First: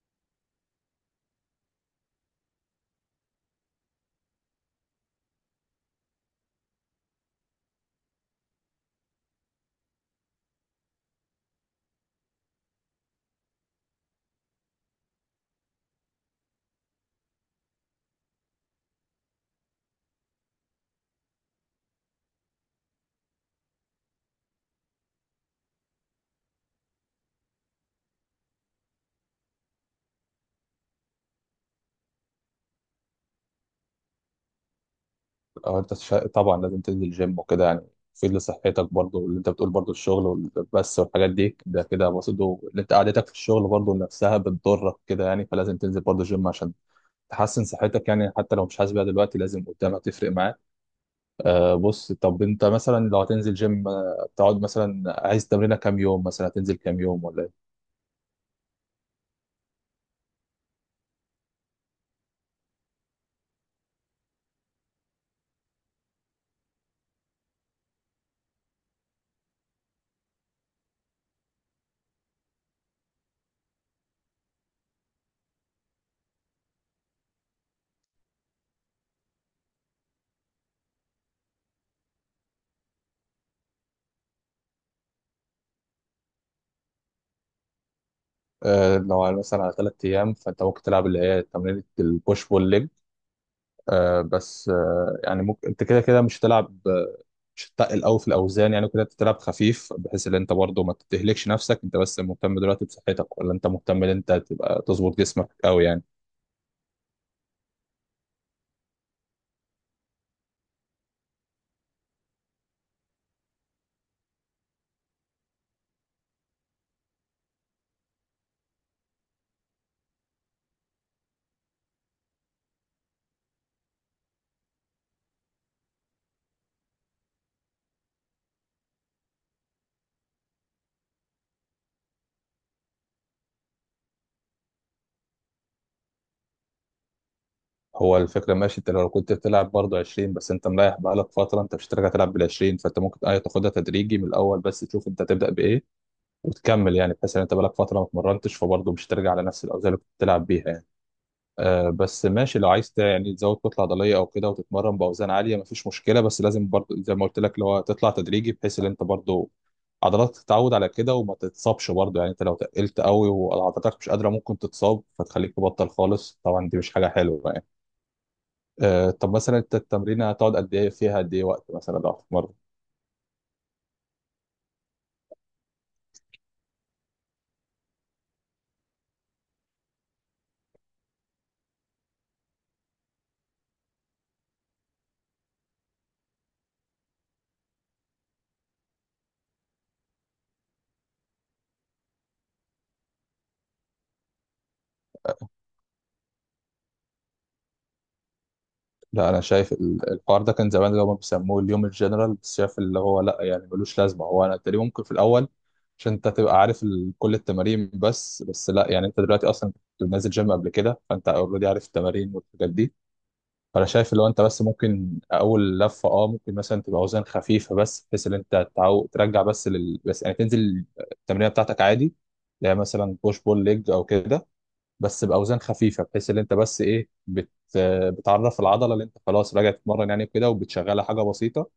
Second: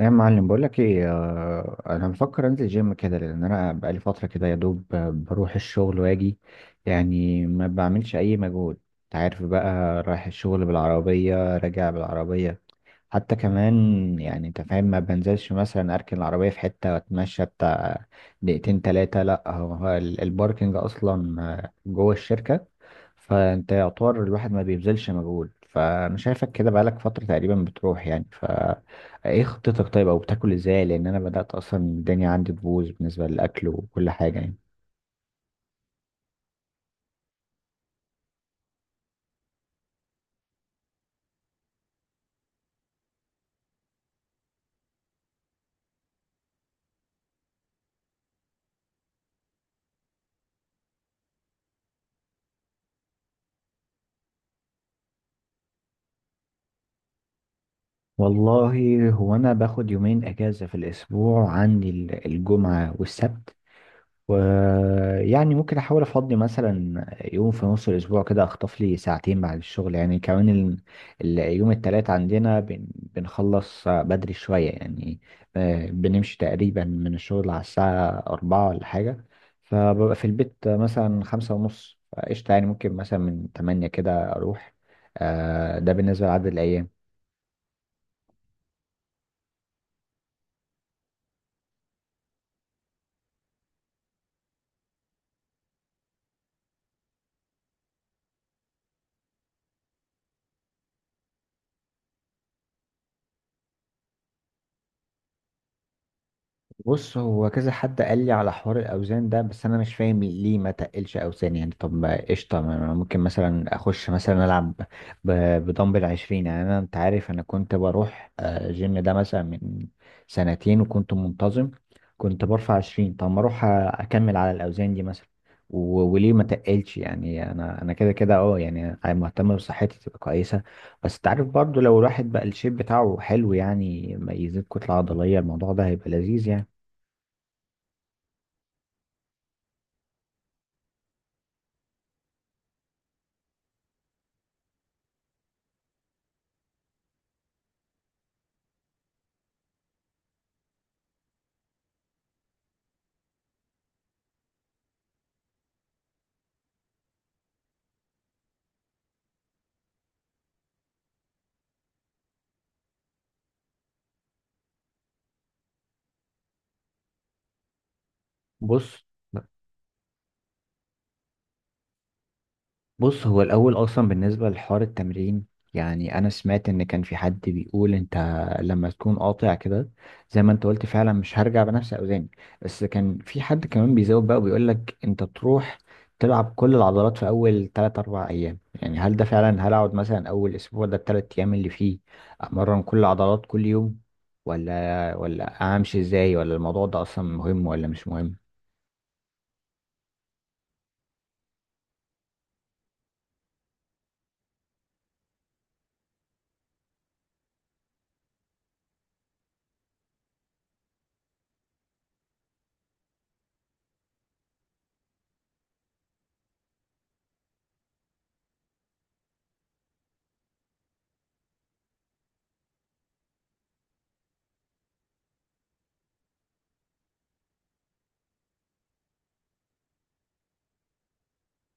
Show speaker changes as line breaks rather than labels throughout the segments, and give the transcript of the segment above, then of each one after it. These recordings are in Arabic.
يا معلم، بقول لك ايه؟ انا بفكر انزل جيم كده لان انا بقالي فتره كده يا دوب، بروح الشغل واجي، يعني ما بعملش اي مجهود. انت عارف بقى، رايح الشغل بالعربيه راجع بالعربيه حتى كمان. يعني انت فاهم، ما بنزلش مثلا اركن العربيه في حته واتمشى بتاع دقيقتين تلاتة. لا، الباركنج اصلا جوه الشركه. فانت يعتبر الواحد ما بيبذلش مجهود، فانا شايفك كده بقالك فتره تقريبا بتروح يعني. ايه خطتك طيب؟ او بتاكل ازاي؟ لان انا بدأت اصلا الدنيا عندي تبوظ بالنسبة للاكل وكل حاجة يعني.
طبعا لازم تنزل جيم وكده، يعني تفيد لصحتك برضه. واللي انت بتقول برضه الشغل والبس والحاجات دي، ده كده برضه اللي انت قعدتك في الشغل برضه نفسها بتضرك كده يعني، فلازم تنزل برضه جيم عشان تحسن صحتك يعني، حتى لو مش حاسس بيها دلوقتي لازم قدام هتفرق معاك. آه بص، طب انت مثلا لو هتنزل جيم، تقعد مثلا عايز تمرينه كام يوم، مثلا هتنزل كام يوم ولا ايه؟
والله، هو انا باخد يومين اجازة في الاسبوع، عندي الجمعة والسبت، ويعني ممكن احاول افضي مثلا يوم في نص الاسبوع كده، اخطف لي ساعتين بعد الشغل يعني. كمان اليوم التلات عندنا بنخلص بدري شوية يعني. بنمشي تقريبا من الشغل على الساعة أربعة ولا حاجة، فببقى في البيت مثلا خمسة ونص. قشطة، يعني ممكن مثلا من تمانية كده أروح. ده بالنسبة لعدد الأيام.
آه، مثلا على 3 ايام، فانت ممكن تلعب اللي هي تمرينه البوش بول ليج. آه بس آه، يعني ممكن انت كده كده مش هتلعب، مش تتقل قوي في الاوزان يعني، كده تلعب خفيف بحيث ان انت برضه ما تتهلكش نفسك. انت بس مهتم دلوقتي بصحتك ولا انت مهتم ان انت تبقى تظبط جسمك قوي يعني؟
بص، هو كذا حد قال لي على حوار الاوزان ده، بس انا مش فاهم ليه ما تقلش اوزان يعني. طب ما قشطه، ما ممكن مثلا اخش مثلا العب ب- بدمبل 20 يعني. انا انت عارف انا كنت بروح جيم ده مثلا من سنتين وكنت منتظم، كنت برفع 20. طب ما اروح اكمل على الاوزان دي مثلا. و- وليه ما تقلش يعني؟ انا كده كده اه يعني مهتم بصحتي تبقى كويسه. بس تعرف برضو، لو الواحد بقى الشيب بتاعه حلو يعني، ما يزيد كتله عضليه، الموضوع ده هيبقى لذيذ يعني.
هو الفكره ماشي، انت لو كنت بتلعب برضه 20 بس، انت مريح بقالك فتره، انت مش هترجع تلعب بال 20. فانت ممكن ايه تاخدها تدريجي من الاول، بس تشوف انت تبدا بايه وتكمل يعني، بحيث ان انت بقالك فتره ما اتمرنتش فبرضه مش هترجع على نفس الاوزان اللي كنت بتلعب بيها يعني. آه بس ماشي، لو عايز يعني تزود كتله عضليه او كده وتتمرن باوزان عاليه، مفيش مشكله، بس لازم برضه زي ما قلت لك اللي هو تطلع تدريجي، بحيث ان انت برضه عضلاتك تتعود على كده وما تتصابش برضه يعني. انت لو تقلت قوي وعضلاتك مش قادره، ممكن تتصاب فتخليك تبطل خالص، طبعا دي مش حاجه حلوه يعني.
بص
آه طب مثلا انت التمرين هتقعد قد ايه فيها، قد ايه وقت مثلا لو هتتمرن؟
بص، هو الأول أصلا بالنسبة لحوار التمرين، يعني أنا سمعت إن كان في حد بيقول أنت لما تكون قاطع كده، زي ما أنت قلت فعلا مش هرجع بنفس أوزاني. بس كان في حد كمان بيزود بقى وبيقول لك أنت تروح تلعب كل العضلات في أول تلات أربع أيام. يعني هل ده فعلا؟ هل أقعد مثلا أول أسبوع ده، التلات أيام اللي فيه أمرن كل العضلات كل يوم، ولا أمشي إزاي؟ ولا الموضوع ده أصلا مهم ولا مش مهم؟
لا انا شايف الحوار ده كان زمان، اللي هم بيسموه اليوم الجنرال، بس شايف اللي هو لا يعني ملوش لازمه. هو انا تقريبا ممكن في الاول، عشان انت تبقى عارف كل التمارين، بس بس لا يعني، انت دلوقتي اصلا كنت نازل جيم قبل كده، فانت اوريدي عارف التمارين والحاجات دي. فانا شايف اللي هو انت بس ممكن اول لفه اه، ممكن مثلا تبقى اوزان خفيفه بس، بحيث ان انت ترجع بس يعني تنزل التمرينه بتاعتك عادي، اللي هي مثلا بوش بول ليج او كده، بس باوزان خفيفه، بحيث ان انت بس ايه بتعرف العضله اللي انت خلاص راجع تتمرن يعني كده، وبتشغلها حاجه بسيطه.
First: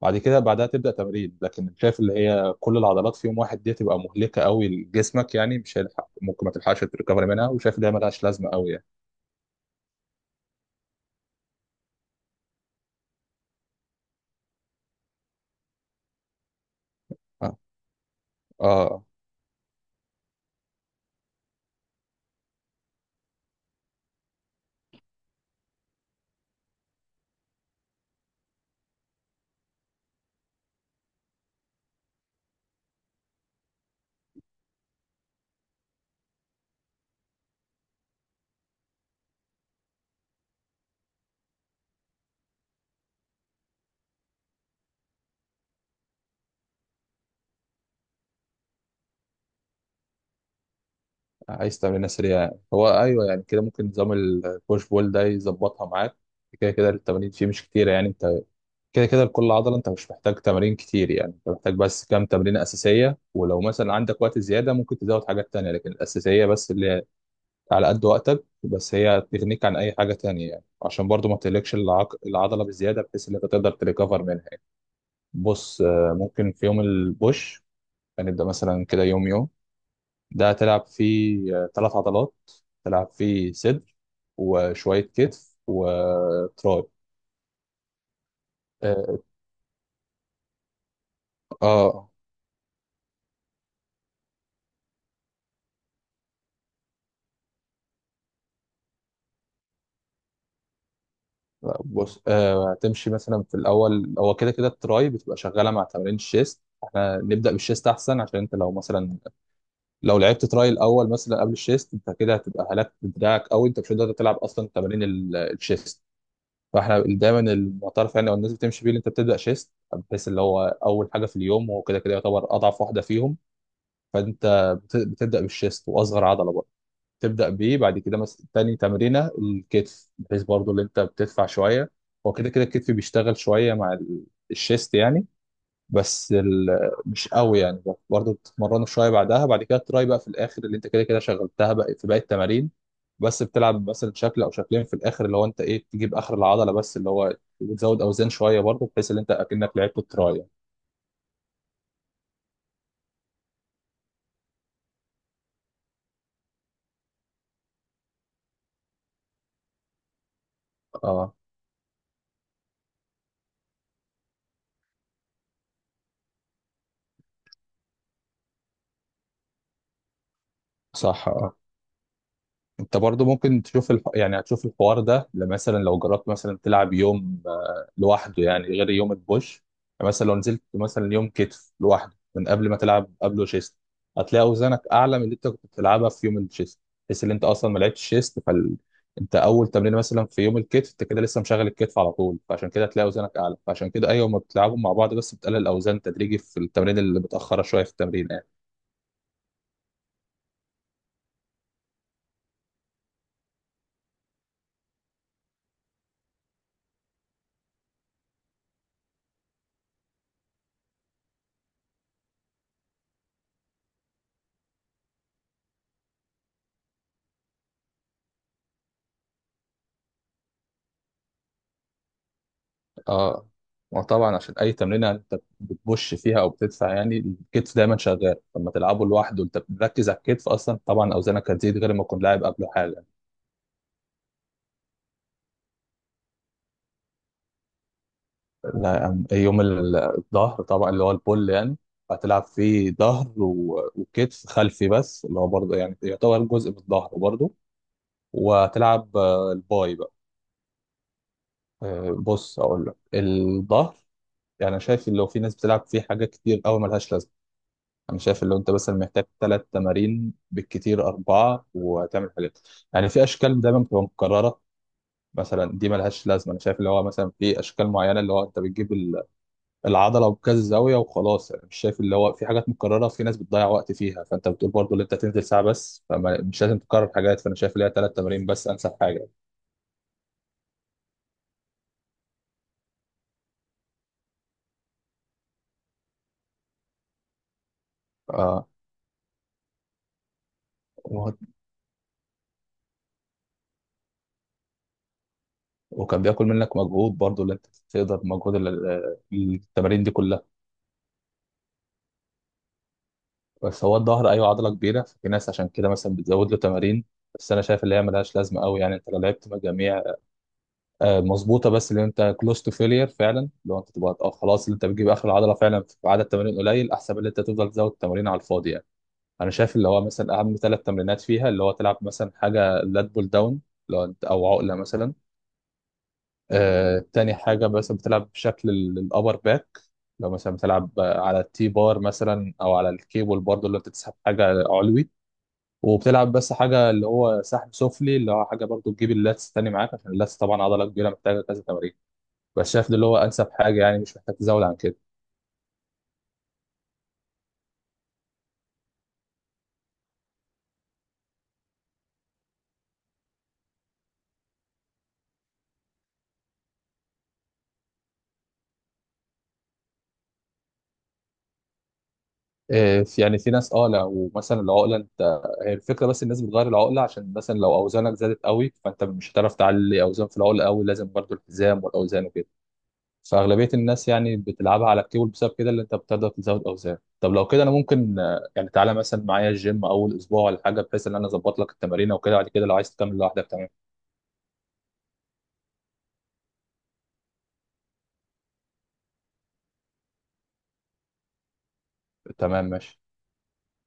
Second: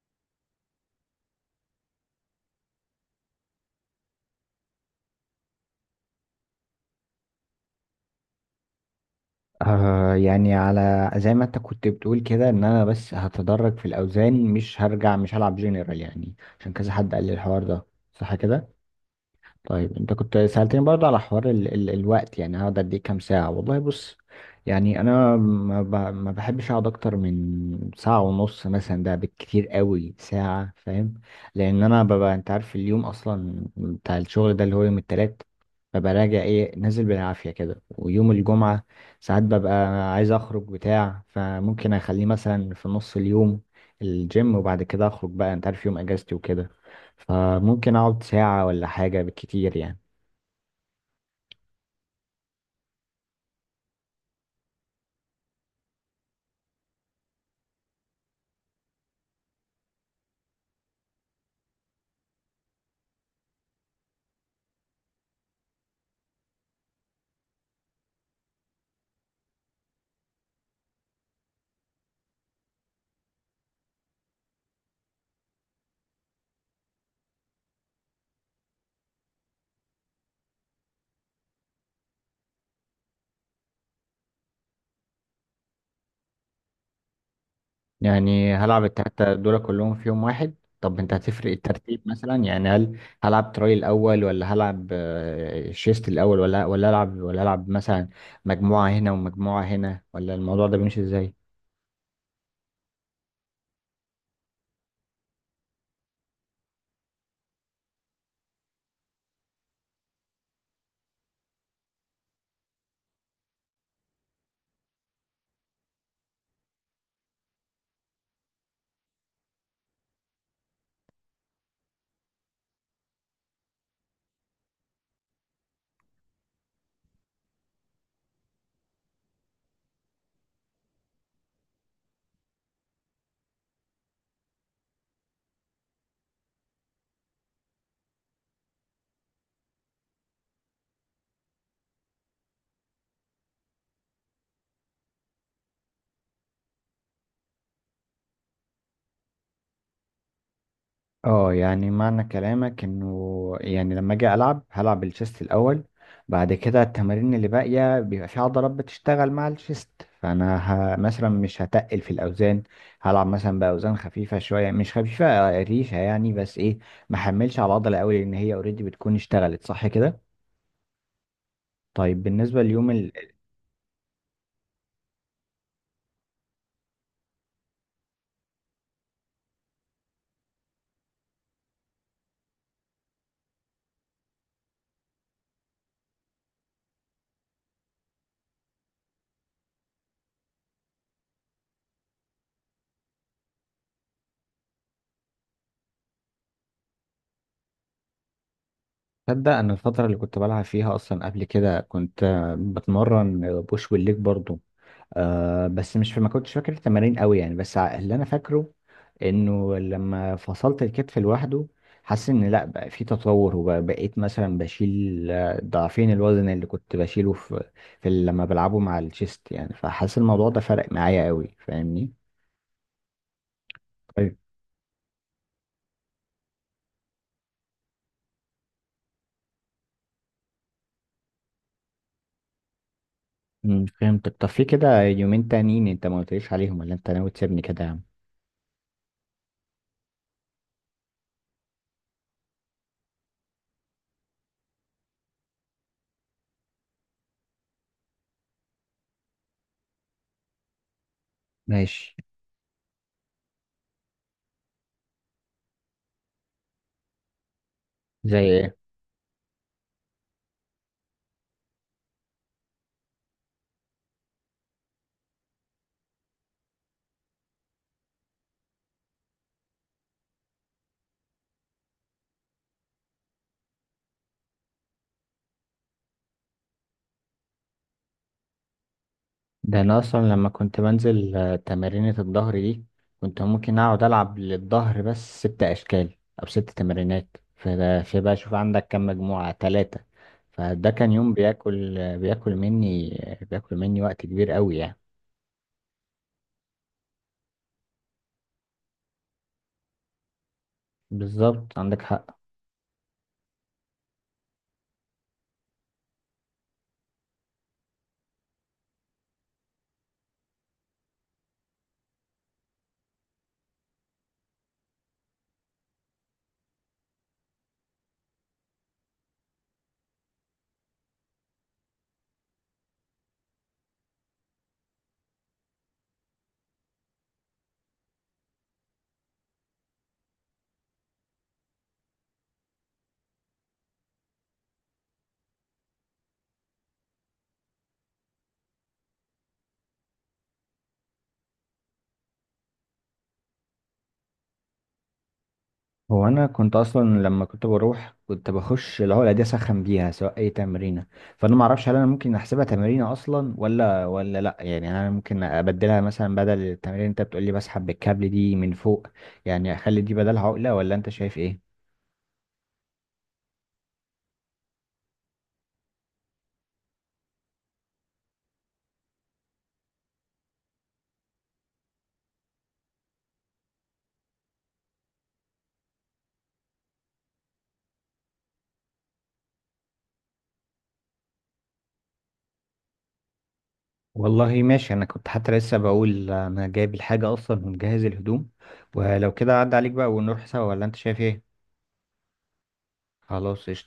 بعد كده بعدها تبدا تمرين، لكن شايف اللي هي كل العضلات في يوم واحد دي تبقى مهلكه قوي لجسمك يعني، مش هيلحق، ممكن ما تلحقش تريكفري منها، وشايف ده ملهاش لازمه قوي يعني.
آه يعني، على زي ما انت كنت بتقول كده، ان انا بس هتدرج في الاوزان، مش هرجع، مش هلعب جنرال يعني، عشان كذا حد قال لي
اه
الحوار ده. صح كده؟
آه.
طيب، انت كنت سألتني برضه على حوار ال ال الوقت، يعني هقعد قد ايه كام ساعة؟ والله بص، يعني انا ما بحبش اقعد اكتر من ساعة ونص مثلا، ده بالكتير قوي ساعة، فاهم؟ لان انا ببقى انت عارف اليوم اصلا بتاع الشغل ده اللي هو يوم التلات، ببقى راجع ايه، نازل بالعافية كده. ويوم الجمعة ساعات ببقى عايز اخرج بتاع، فممكن اخليه مثلا في نص اليوم الجيم، وبعد كده اخرج بقى، انت عارف يوم اجازتي وكده. فممكن اقعد ساعة ولا حاجة بالكتير يعني.
عايز تعملها سريع؟ هو ايوه يعني كده، ممكن نظام البوش بول ده يظبطها معاك. كده كده التمارين فيه مش كتيره يعني، انت كده كده لكل عضله انت مش محتاج تمارين كتير يعني، انت محتاج بس كام تمرينه اساسيه، ولو مثلا عندك وقت زياده ممكن تزود حاجات تانية، لكن الاساسيه بس اللي هي على قد وقتك، بس هي تغنيك عن اي حاجه تانية يعني، عشان برضو ما تهلكش العضله بزياده، بحيث ان انت تقدر تريكفر منها يعني. بص آه، ممكن في يوم البوش هنبدا مثلا كده، يوم يوم ده هتلعب فيه آه، 3 عضلات. تلعب فيه صدر وشوية كتف وتراي.
يعني هلعب
اه
التلاتة دول كلهم في يوم واحد؟ طب انت هتفرق الترتيب
آه،
مثلا؟ يعني هل هلعب تراي الاول، ولا هلعب شيست الاول، ولا العب مثلا مجموعة هنا ومجموعة هنا؟ ولا الموضوع ده بيمشي ازاي؟
بص آه، هتمشي مثلا في الأول، هو كده كده التراي بتبقى شغالة مع تمارين الشيست، احنا نبدأ بالشيست أحسن، عشان انت لو مثلا لو لعبت تراي الأول مثلا قبل الشيست، انت كده هتبقى هلكت دراعك أوي، انت مش هتقدر تلعب أصلا تمارين الشيست. فاحنا دايما المعترف يعني او الناس بتمشي بيه، اللي انت بتبدأ شيست، بحيث اللي هو أول حاجة في اليوم، وهو كده كده يعتبر أضعف واحدة فيهم. فانت بتبدا بالشيست، واصغر عضله بقى تبدا بيه. بعد كده مثلا تاني تمرينه الكتف، بحيث برضو اللي انت بتدفع شويه، هو كده كده الكتف بيشتغل شويه مع الشيست يعني، بس مش قوي يعني، برضو بتتمرنه شويه. بعدها بعد كده تراي بقى في الاخر، اللي انت كده كده شغلتها بقى في باقي التمارين، بس بتلعب مثلا شكل او شكلين في الاخر، اللي هو انت ايه تجيب اخر العضله بس، اللي هو بتزود اوزان شويه برضو، بحيث ان انت اكنك لعبت التراي يعني.
اه يعني معنى كلامك، انه يعني لما اجي العب هلعب الشيست الاول، بعد كده التمارين اللي باقيه بيبقى في عضلات بتشتغل مع الشيست، فانا مثلا
اه
مش هتقل في الاوزان، هلعب مثلا باوزان خفيفه شويه، مش خفيفه ريشه يعني، بس ايه ما حملش على العضله قوي لان هي اوريدي بتكون اشتغلت. صح كده؟
صح اه،
طيب بالنسبه ليوم
انت برضو ممكن تشوف يعني هتشوف الحوار ده، لما مثلا لو جربت مثلا تلعب يوم آه، لوحده يعني غير يوم البوش. مثلا لو نزلت مثلا يوم كتف لوحده من قبل ما تلعب قبله شيست، هتلاقي اوزانك اعلى من اللي انت كنت بتلعبها في يوم الشيست، بحيث ان انت اصلا ما لعبتش شيست انت اول تمرين مثلا في يوم الكتف انت كده لسه مشغل الكتف على طول، فعشان كده هتلاقي اوزانك اعلى، فعشان كده ايوه ما بتلعبهم مع بعض، بس بتقلل الاوزان تدريجي في التمرين اللي متاخره شويه في التمرين.
تصدق، انا الفتره اللي كنت بلعب فيها اصلا قبل كده، كنت بتمرن بوش والليج برضو. آه بس مش، ما كنتش فاكر التمارين قوي يعني، بس اللي انا فاكره انه لما فصلت الكتف لوحده، حاسس ان لا، بقى في تطور، وبقيت مثلا بشيل ضعفين الوزن اللي كنت بشيله في، لما بلعبه مع الشيست يعني، فحاسس الموضوع ده فرق معايا قوي، فاهمني؟
اه،
طيب،
وطبعا عشان اي تمرينه انت بتبش فيها او بتدفع يعني، الكتف دايما شغال، لما تلعبه لوحده انت بتركز على الكتف اصلا، طبعا اوزانك هتزيد غير ما تكون لاعب قبله حاجه.
فهمتك. طب في كده يومين تانيين انت ما قلتليش عليهم، ولا انت ناوي تسيبني كده يا عم؟
لا الظهر طبعا اللي هو البول يعني، هتلعب فيه ظهر وكتف خلفي، بس اللي هو برضه يعني يعتبر جزء من الظهر برضه، وهتلعب آه، الباي بقى.
ماشي.
آه بص، اقول لك الظهر، يعني أنا شايف لو في ناس بتلعب فيه حاجات كتير قوي ملهاش لازمه. انا
زي
شايف اللي انت
ايه؟
مثلا محتاج 3 تمارين بالكتير اربعه، وهتعمل حاجات يعني في اشكال دايما بتبقى مكرره، مثلا دي ملهاش لازمه. انا شايف اللي هو مثلا في اشكال معينه، اللي هو انت بتجيب العضله بكذا زاويه وخلاص يعني، مش شايف اللي هو في حاجات مكرره، في ناس بتضيع وقت فيها، فانت بتقول برضو اللي انت تنزل ساعه بس، فمش لازم تكرر حاجات، فانا شايف اللي هي 3 تمارين بس انسب حاجه.
ده انا اصلا لما كنت بنزل تمارينة الظهر دي، كنت ممكن اقعد العب للظهر بس ست اشكال او ست تمارينات، فده في بقى شوف
آه،
عندك كم مجموعة ثلاثة، فده كان يوم
وه-
بياكل بياكل مني وقت كبير قوي يعني.
وكان بياكل منك مجهود برضو، اللي انت تقدر مجهود التمارين دي كلها.
بالظبط، عندك حق.
بس هو الظهر ايوه عضله كبيره، ففي ناس عشان كده مثلا بتزود له تمارين، بس انا شايف اللي هي ملهاش لازمه قوي يعني. انت لو لعبت مجاميع آه، مظبوطه بس، اللي انت كلوز تو فيلير فعلا، لو انت تبقى آه، خلاص اللي انت بتجيب اخر العضله فعلا في عدد تمارين قليل، احسن من اللي انت تفضل تزود تمارين على الفاضي يعني. انا شايف اللي هو مثلا اهم 3 تمرينات فيها، اللي هو تلعب مثلا حاجه لات بول داون، لو انت او عقله مثلا. آه، تاني حاجه مثلا بتلعب بشكل الابر باك، لو مثلا بتلعب آه، على التي بار مثلا او على الكيبل برضه، اللي انت تسحب حاجه علوي. وبتلعب بس حاجه اللي هو سحب سفلي، اللي هو حاجه برضو تجيب اللاتس تاني معاك، عشان اللاتس طبعا عضله كبيره محتاجه كذا تمارين، بس شايف ده اللي هو انسب حاجه يعني، مش محتاج تزود عن كده.
هو انا كنت اصلا لما كنت بروح كنت بخش اللي هو الاداه اسخن بيها سواء اي تمرينه، فانا ما اعرفش هل انا ممكن احسبها تمرينه اصلا ولا ولا لا يعني، هل انا ممكن ابدلها مثلا بدل التمرين اللي انت بتقول لي بسحب بالكابل دي من فوق، يعني اخلي دي بدل عقله، ولا انت شايف ايه؟
إيه، يعني في ناس اه لو مثلا العقله، انت هي الفكره، بس الناس بتغير العقله عشان مثلا لو اوزانك زادت قوي، فانت مش هتعرف تعلي اوزان في العقله قوي، لازم برضو الحزام والاوزان وكده، فاغلبيه الناس يعني بتلعبها على الكيبل بسبب كده، اللي انت بتقدر تزود اوزان. طب لو كده انا ممكن آه، يعني تعالى مثلا معايا الجيم اول اسبوع ولا حاجه، بحيث ان انا اظبط لك التمارين وكده، بعد كده لو عايز تكمل لوحدك تمام.
والله ماشي، انا كنت حتى لسه بقول انا جايب الحاجه اصلا ومجهز الهدوم، ولو كده عدى عليك بقى ونروح سوا، ولا انت شايف ايه؟
تمام ماشي.
خلاص قشطة.